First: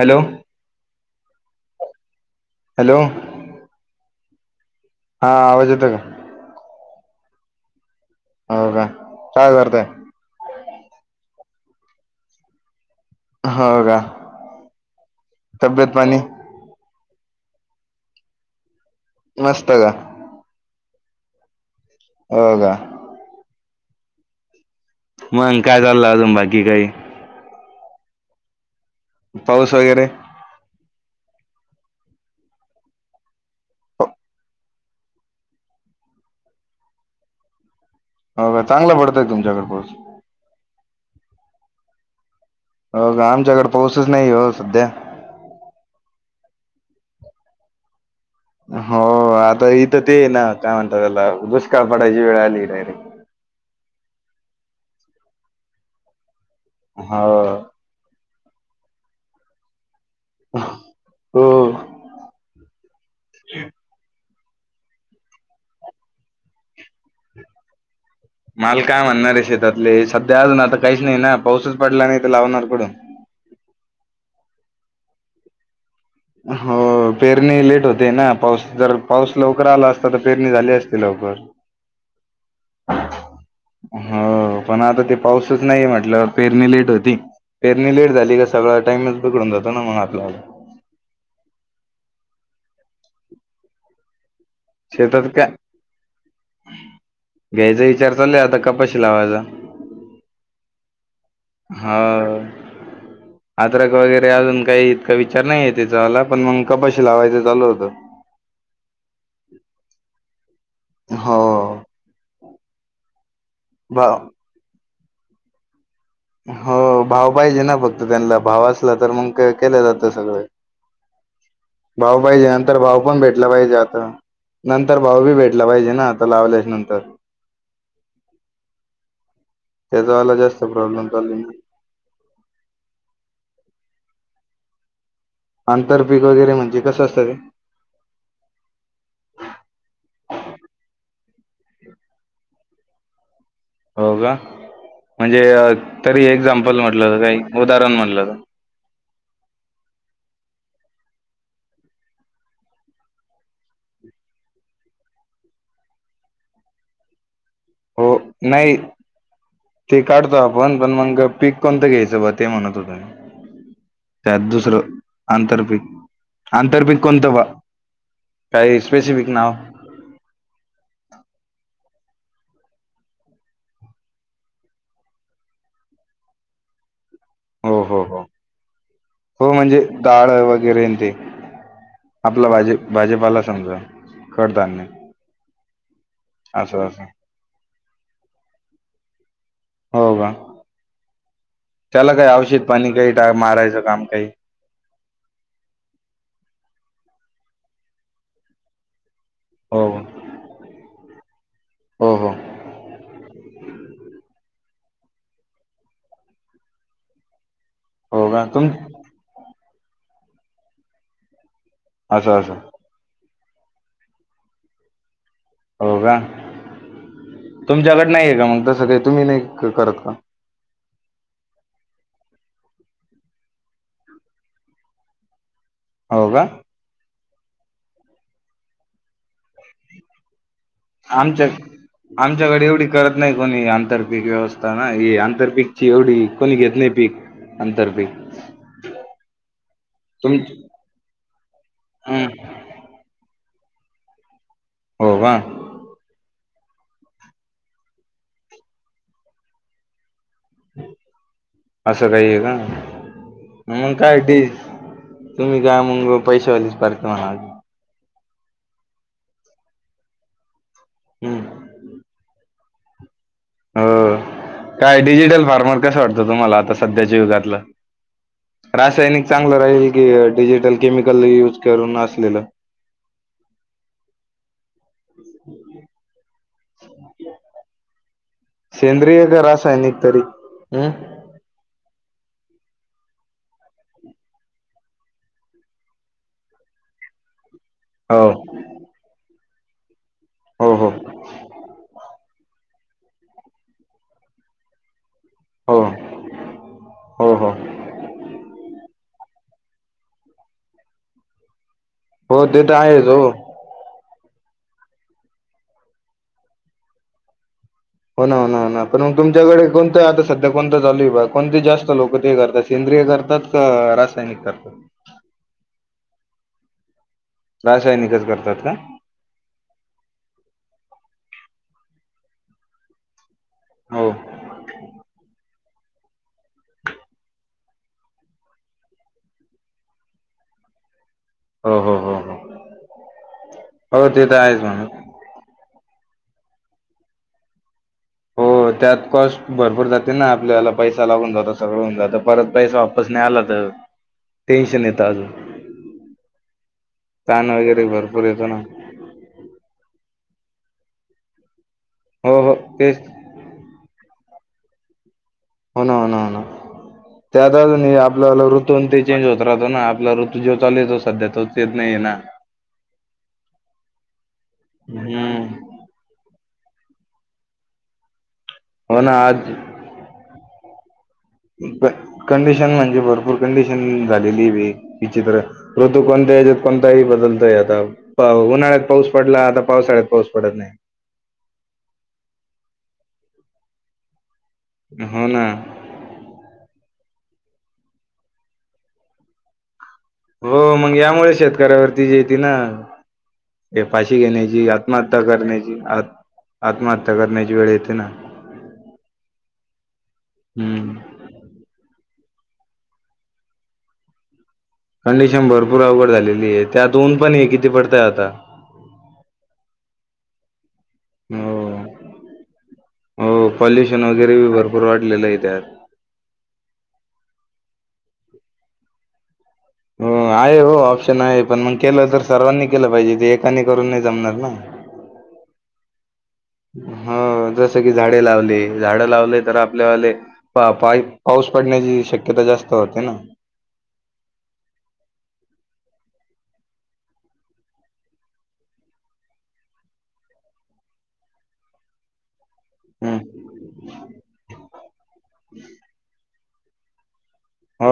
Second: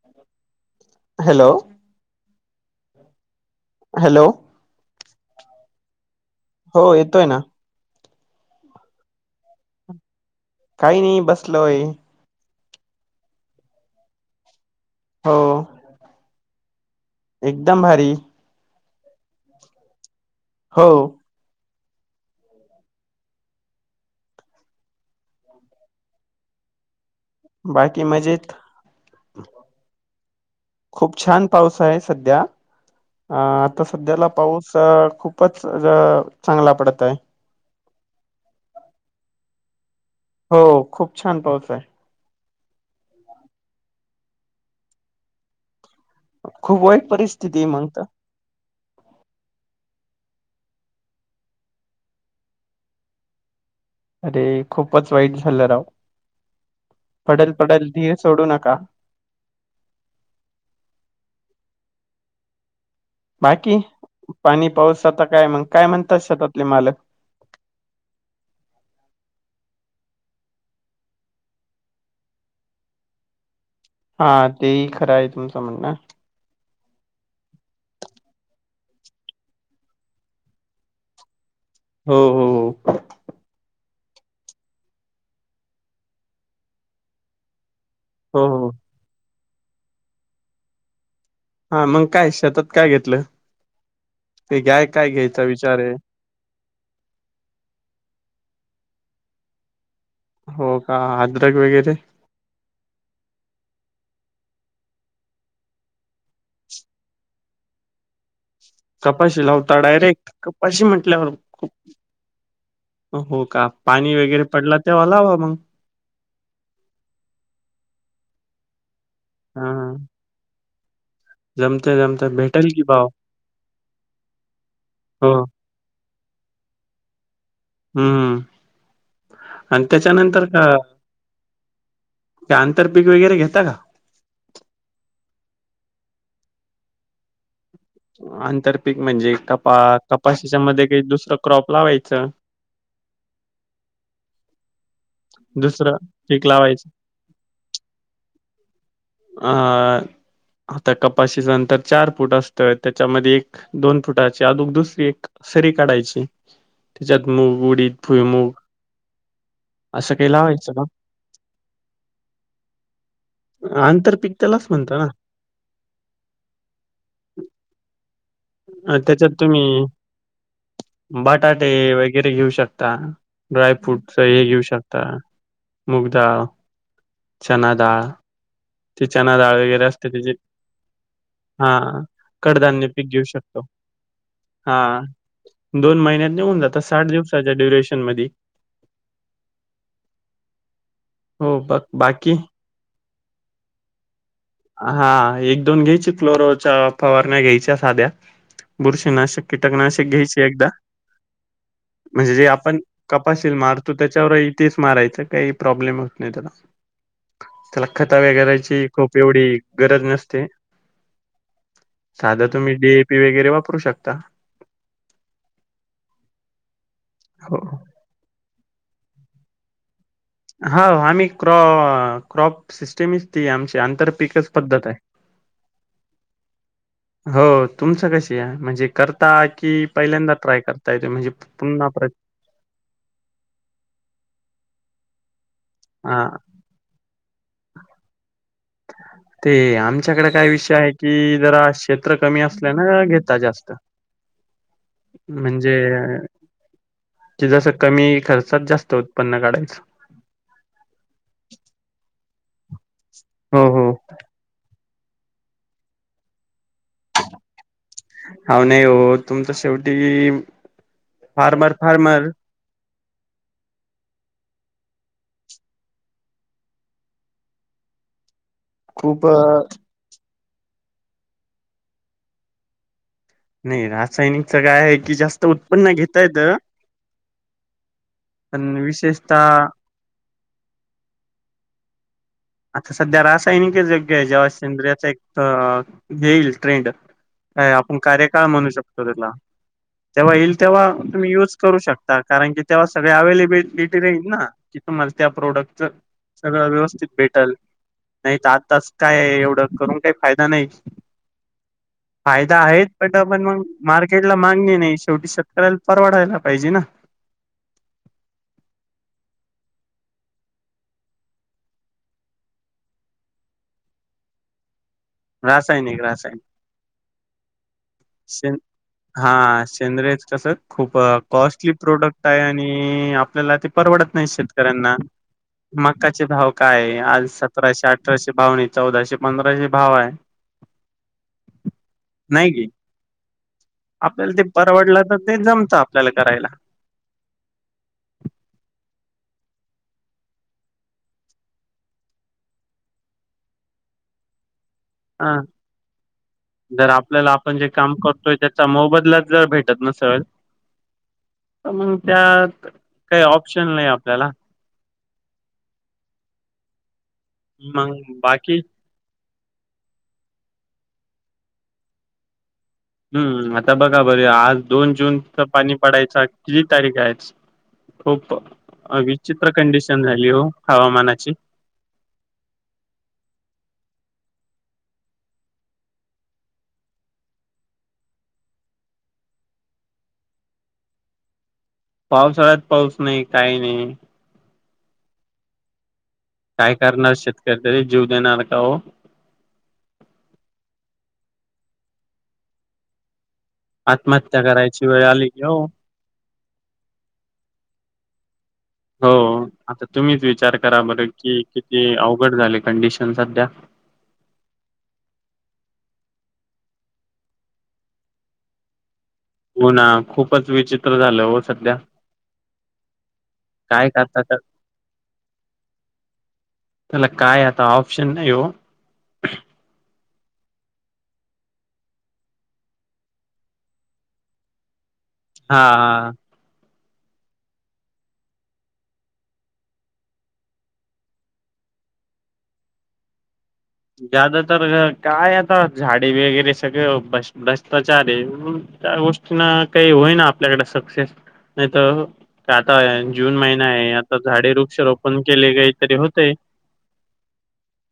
Hello. Hello hello hello. हा आवाज येतो का. हो येतोय ना. हो का काय करताय. काही नाही बसलोय. हो का हो तब्येत पाणी एकदम भारी. मस्त का. हो. हो का. मंग काय चाललं अजून बाकी काही. बाकी मजेत. पाऊस वगैरे. खूप छान पाऊस आहे सध्या अ आता सध्याला पाऊस खूपच चांगला पडत आहे. हो का चांगलं पडतय तुमच्याकड पाऊस. हो खूप छान पाऊस आहे. हो का आमच्याकडे पाऊसच नाही हो सध्या. खूप वाईट परिस्थिती मगत. हो आता इथं ते ना काय म्हणतात त्याला दुष्काळ पडायची वेळ आली डायरेक्ट अरे खूपच वाईट झालं राव हो पडेल पडेल धीर सोडू नका हो बाकी पाणी पाऊस आता काय मग काय म्हणतात शतातले मालक माल काय म्हणणार आहे शेतातले सध्या अजून आता काहीच नाही ना पाऊसच पडला नाही तर लावणार कडून हा तेही खरं आहे तुमचं म्हणणं हो पेरणी लेट होते ना पाऊस जर पाऊस लवकर आला असता तर पेरणी झाली असते लवकर हो हो हो पण आता ते पाऊसच नाही म्हटल्यावर पेरणी लेट होती पेरणी लेट झाली का हो हो सगळा टाईमच बघडून जातो ना मग आपला हा मग काय शेतात काय घेतलं ते घ्याय काय शेतात घ्यायचा का विचार आहे घ्यायचा विचार चालला आता कपश लावाजा हो का अ हा आ पत्रक वगैरे अजून काही इतका विचार नाही आहे त्याचा मला पण मग कपशी लावायचं चालू होतं कपाशी लावता डायरेक्ट कपाशी म्हटल्यावरप हो हो का पाणी भाव वगैरे पडला तेव्हाला हवा मग हो भाव पाहिजे ना फक्त त्यांना भाव असला तर मग हा केलं जातं सगळं जमते भाऊ जमते पाहिजे भेटेल नंतर की भाऊ भाव पण भेटला पाहिजे आता नंतर भाऊ हो बी भेटला पाहिजे ना लावल्या नंतर हम्मम आणि त्याचावाला त्याच्यानंतर जास्त का प्रॉब्लेम चालू ते आंतर पीिक वगैरे घे का आंतरपीिक वगैरे म्हणजे कसं असतं ते आंतरपिक म्हणजे कपा कपाशीच्या मध्ये काही दुसरं क्रॉप लावायचं हो का म्हणजे दुसरं तरी पीक एक्झाम्पल लावायचं म्हटलं काही उदाहरण म्हटलं अ आता कपाशीचं नंतर चार फूट असतंय त्याच्यामध्ये एक दोन फुटाची अदोग दुसरी एक फरी काढायची त्याच्यात पुडीत हो भुईमुग नाही ते काढतो आपण पण मग पीक कोणतं घ्यायचं ब ते म्हणत होत आंतरपीक त्यात त्यालाच दुसरं म्हणता ना. आंतरपिक आंतर्मिक कोंतवा अ त्याच्यात तुम्ही बटाटे वग वगैरे घेऊ शकता ड्राय फ्रूट हे घेऊ शकता मुगदााळ हो हो चनादााळ हो हो म्हणजे डाळ वगैरे ते हां. आपला भाजी कडधान्य पीक घेऊ भाजपाला शकतो. समजा कडधान्य दोन महिन्यात निेऊन जातात असं असं साठ दिवसाच्या ड्युरेशन मध्ये हो का ब चला काही बाकी औषित पाणी काही मारायचं काम काही हा एक दोन घ्यायची फ्लोरोच्या फवारण्या घ्यायच्या साध्या बुरशी नस हो कीटकनाशक घ्यायचे एकदा हो हो म्हणजे जे आपण कपशीलील मारतो त्याच्यावरही तेच मारायच काही प्रॉब्लेम होत नाही त्याला त्याला खता हो का तुम वगैरायची खूप गरज नसते असं साधा असं तुम्ही डीएपी वगरे वा वापरू शकता. हो का, हो तुमच्याकड नाही आहे का मग तसं काही? तुम्ही नाही करत का. हा आम्ही क्रॉप सिस्टमच, ती आमची आंतर पिकच पद्धत आहे. [inaudible] हो का? हो तुमच कशी आहे. म्हणजे कर, म्हणजे आमच्या, पुन्हा प्र आमच्याकडे एवढी करत नाही कोणी आंतरपीक. व्यवस्था ना ही, आंतर पिक ची हा एवढी कोणी घेत नाही. पीक आंतर पिक! ते आमच्याकडे काय विषय आहे, कि जरा क्षेत्र हं, कमी असल्या ना घेता जास्त. हो का म्हणजे! ते जसं कमी खर्चात, जास्त उत्पन्न काढायचं. असं काही ये का, हो हो. मग काय ती! तुम्ही काय मग पैशा वाली पार्टी होणार. आहो नाही हो तुमच शेवटी, हं. फार्मर, फार्मर, हो काय डिजिटल फार्मर कस वाटतं? तुम्हाला आता सध्याच्या युगातलं.. रासायनिक खूप चांगलं अ राहील की, डिजिटल, केमिकल, युज करून असलेलं. नाही रासायनिकच काय आहे कि, जास्त उत्पन्न घेता येत. सेंद्रिय, का, विशेषतः रासायनिक, तरी हम्! आता सध्या रासायनिक योग्य आहे. जेव्हा संद्रिच एक येईल ट्रेंड! काय आपण हो कार्यकाळ म्हणू शकतो. त्याला, तेव्हा येईल हो हो तेव्हा तुम्ही युज करू शकता. कारण की तेव्हा सगळे अवेलेबिलिटी राईल ना. की तुम्हाला, त्या हो प्रोडक्टच सगळं व्यवस्थित हो हो भेटल. नाही तर आताच! काय एवढं करून काही फायदा नाही. हो फायदा ते तर आहे आहेच पट हो पण मग मार् [unintelligible] मार्केट ला मागणी नाही. शेवटी शेतकऱ्याला परवडायला पाहिजे ना. हो ना, हो ना, हो ना, पण मग तुमच्याकडे कोणतं आता सध्या कोणता चालु कोणते कोणती जास्त लोक हे करता सींद्री! सेंद्रिय करतात, का रासायनिक करतात. रासायनिक, रासायनिक, रासायनिकच शे करतात का हा शेंद्रे कस, खूप कॉस्टली प्रोडक्ट! आणि आपल्याला ते हो परवडत नाही. शेतकऱ्यांना! मक्काचे भाव काय आहे. आज सतराशे, अठराशे, भावनी चौदाशे, पंधराशे, भाव आहे. [inaudible] हो, हो, हो, नाही की हो.. हो तर आपल्याला ते आहेच म्हणा परवडलं तर, ते जमत! आपल्याला करायला. हो त्यात कॉस्ट भरपूर जाते ना, आपल्याला पैसा लागून जातो. सगळं होऊन जातं परत पैसा वापस नाही आला तर.. [inaudible] ाज [unintelligible] हा जर आपल्याला आपण जे काम करतोय, येतो ना त्याचा मोबदलाच जर भेटत नसेल! तर मग हो हो त्यात तेच काही, ऑप्शन नाही आपल्याला. हो ना, हो ना, हो ना, त्यात आजुन हे मग आपल्याला बाकी ऋतू ते चेंज होत! ो ना आपला ऋतू जो चाल य तो सध्या तो येत नाहीे ना [unintelligible] हम्म, आता बघा बर आज दोन हम्म जूनच पाणी पडायचं! किती तारीख आहे आज, खूप हो ना विचित्र कंडिशन झाली हो हवामानाची! कंडशन म्हणजे भपूर कं [unintelligible] ि ऋतू कोणतच्यात कोण बदलतय आ [unintelligible] उन्हाळ्यात पाऊस पडला, आता पावसाळ्यात पाऊस पडत नाही. पावसाळ्यात पाऊस नाही, काही नाही! हो ना... काय करणार शेतकरी तरी जीव देणार का हो हो मग यामुळे शेतकऱ्यावरती जे येत ना हे पाशी आत्महत्या घेण्याची करायची वेळ आत्महत्या आली की हो करण्याची आत्महत्या करण्याची वेळ येते ना हो आता तुम्हीच विचार करा हम्म बर कि किती उघड झाले कंडिशन सध्या कंडिशन भरपूर अवघड झालेली आहे त्यात ऊन पण हे किती पडतय आता हो ना खूपच विचित्र झालं हो सध्या हो काय पॉल्युशन करता तर वगैरे बी भरपूर वाढलेलं आहे त्यात त्याला काय आता ऑप्शन नाही हो हो आहे हो ऑप्शन आहे पण मग केलं तर सर्वांनी केलं पाहिजे ते एकानी करून नाही जमणार ना हा हा हा जस की झाडे लावली झाड लावले तर आपल्याले पा पाऊस पड ण्याची शक्यता जास्त होते ना जदा तर काय आता झाडे वगैरे सगळं भ्रष्टाचारी त्या गोष्टींना काही होईना आपल्याकडे सक्सेस नाही तर आता हम्म जून महिना आहे आता झाडे वृक्ष रोपण केले काही तरी होतेय हो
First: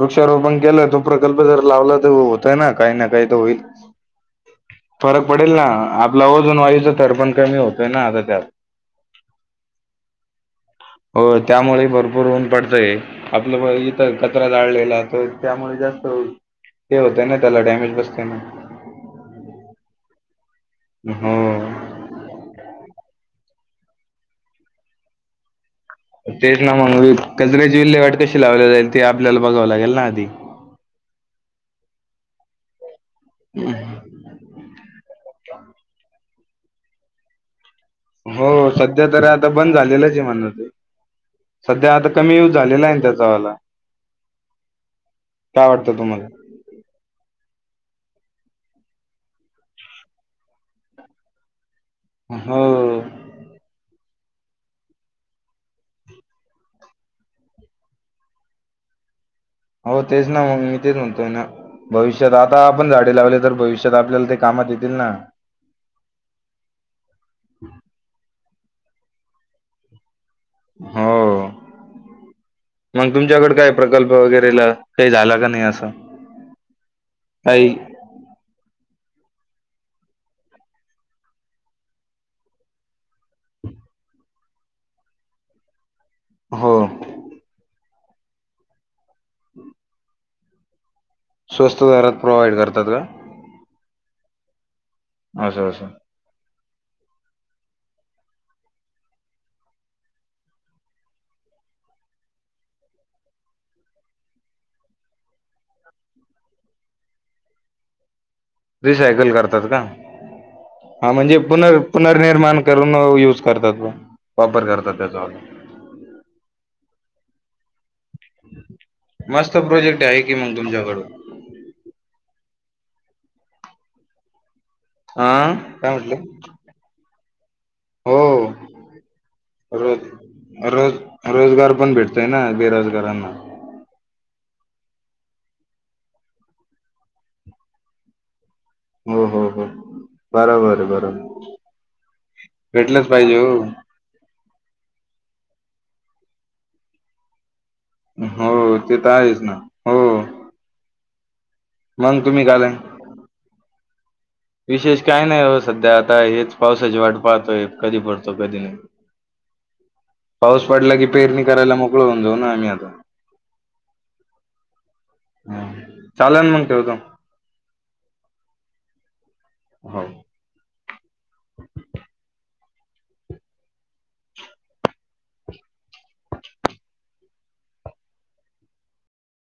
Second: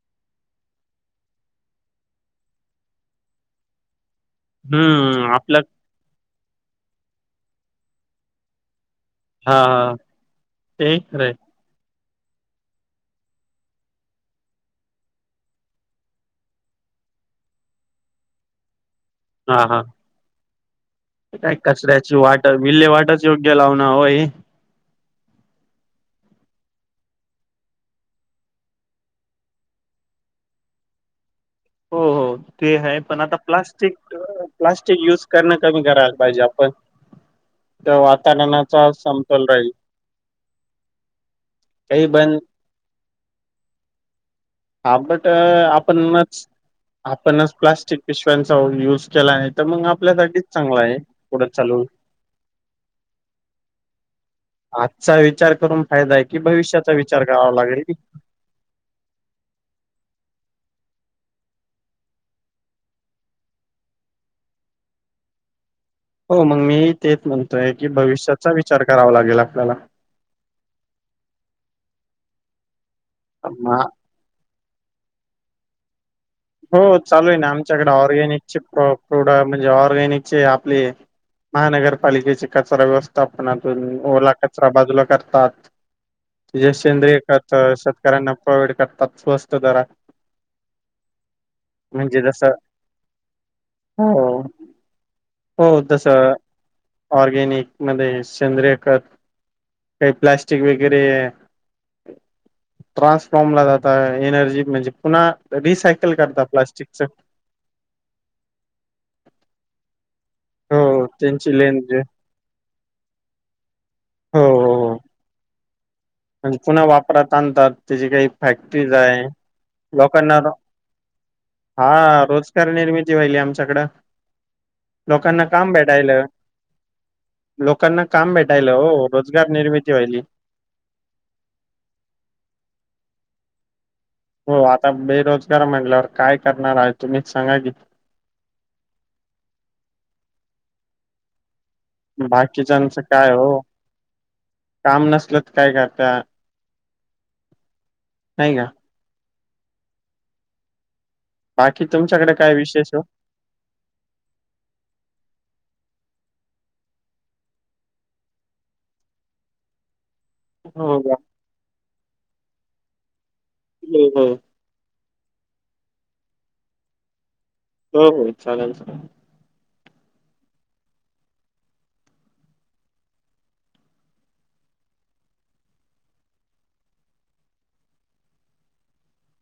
वृक्षारोपण केलं त प्रकल्प जर लावला तर होतय ना काही ना काही तर होईल फरक हम्म पडेल आपलं ना आपला ओजन वायूचा थडपण कमी होतोय ना आता त्यात हा हा ते हो खरंय त्यामुळे भरूर भर होऊन पडतंय आपलं इथं कचरा जाळलेला तर त्यामुळे जास्त ते होतं ना त्याला डॅमेज बसते ना हा हा काय हो. कचऱ्याची वाट विल्हे वाटच योग्य लावण होय तेच ना मग कजराची विल्हेवाट कशी लावली जाईल ती आपल्याला बघावं लागेल ना आधी ह हो हो ते आहे पण आता प्लास्टिक प्लास्टिक युज करणं कमी करायला पाहिजे प हो सध्या तररी आता बंद झालेलंच आहे म्हणण ते सध्या काही आता कमी बंद यऊज झालेला आहे त्याचावाला हा बट काय वाटतं तुम्हाला? आपणच आपणच प्लास्टिक पिशव्यांचा युज केला आहे तर मग आपल्यासाठीठीच चांगला आहे पुढं चालू हो आजचा विचार करून फायदा आहे कि भविष्याचा विचार करावा लागल हो तेच ना मग मी तेच म्हणतोय ना भविष्यात आता आपण झाडे लावले तर भविष्यात आपल्याला ते कामात येतील ना हो मग मी तेच म्हणतोय की भविष्याचा विचार करावा लागेल आपल्याला हो मग तुमच्याकड काय प्रकल्प वगैरेला काही झाला का नाही असं हो चालू आहे ना काही आमच्याकडे ऑर्गॅनिकचे प्रोड म्हणजे ऑर्गॅनिकचे आपले महानगरपालिकेचे कचरा व्यवस्थापनातून ओला कचरा बाजूला करतात हो जे सेंद्रिय खत शेतकऱ्यांना प्रोवाइड करतात स्वस्त दरात. स्वस्त दरात म्हणजे जसं प्रोव्हाइड करतात का? हो हो हो असं असं. जसं ऑर्गेनिक मध्ये सेंद्रीय खत काही प्लास्टिक वगैरे ट्रान्सफॉर्मला जाता एनर्जी म्हणजे पुन्हा रिसायकल करता प्लास्टिकचं [inaudible] रिसायकल करतात का? ह. हा म्हणजे पुनर् पुनर्निर्माण करून यूज करतात ब हो वापर करतात हो त्याचा म्हणजे पुन्हा वापरात आणतात. त्याची काही फॅक्टरीज आहे मस्त प्रोजेक्ट आहे की लोकांना व मग तुमच्याकडून हा रोज निर्मिती व्हायली आमच्याकडं हा लोकांना काम काय म्हटलं भेटायलं. लोकांना काम हो भेटायलं ओ रोजगार निर्मिती रोज व्हायली. रोज रोजगार पण भेटतंय ना बेरोजगारांना. हो आता बेरोजगार म्हटल्यावर काय करणार आहे तुम्हीच सांगा की. हो हो हो बरोबर आहे बरोबर. बाकीच्यांचं भेटलंच काय पाहिजे हो. ओ काम नसलं काय करता? हो नाही का ते तर आहेच ना हो. बाकी मग तुमच्याकडे तुम्ही काय झालं? विशेष ओ? विशेष काही नाही ओ सध्या आता हेच पावसाची वाट पाहतोय कधी पडतो कधी नाही. [inaudible] पाऊस पडला हो की पेरणी करायला मोकळ होऊन जाऊ ना आम्ही आता. हम्म हम. हा चालन मग ठेवतो. हो हो चालन चालन. हो.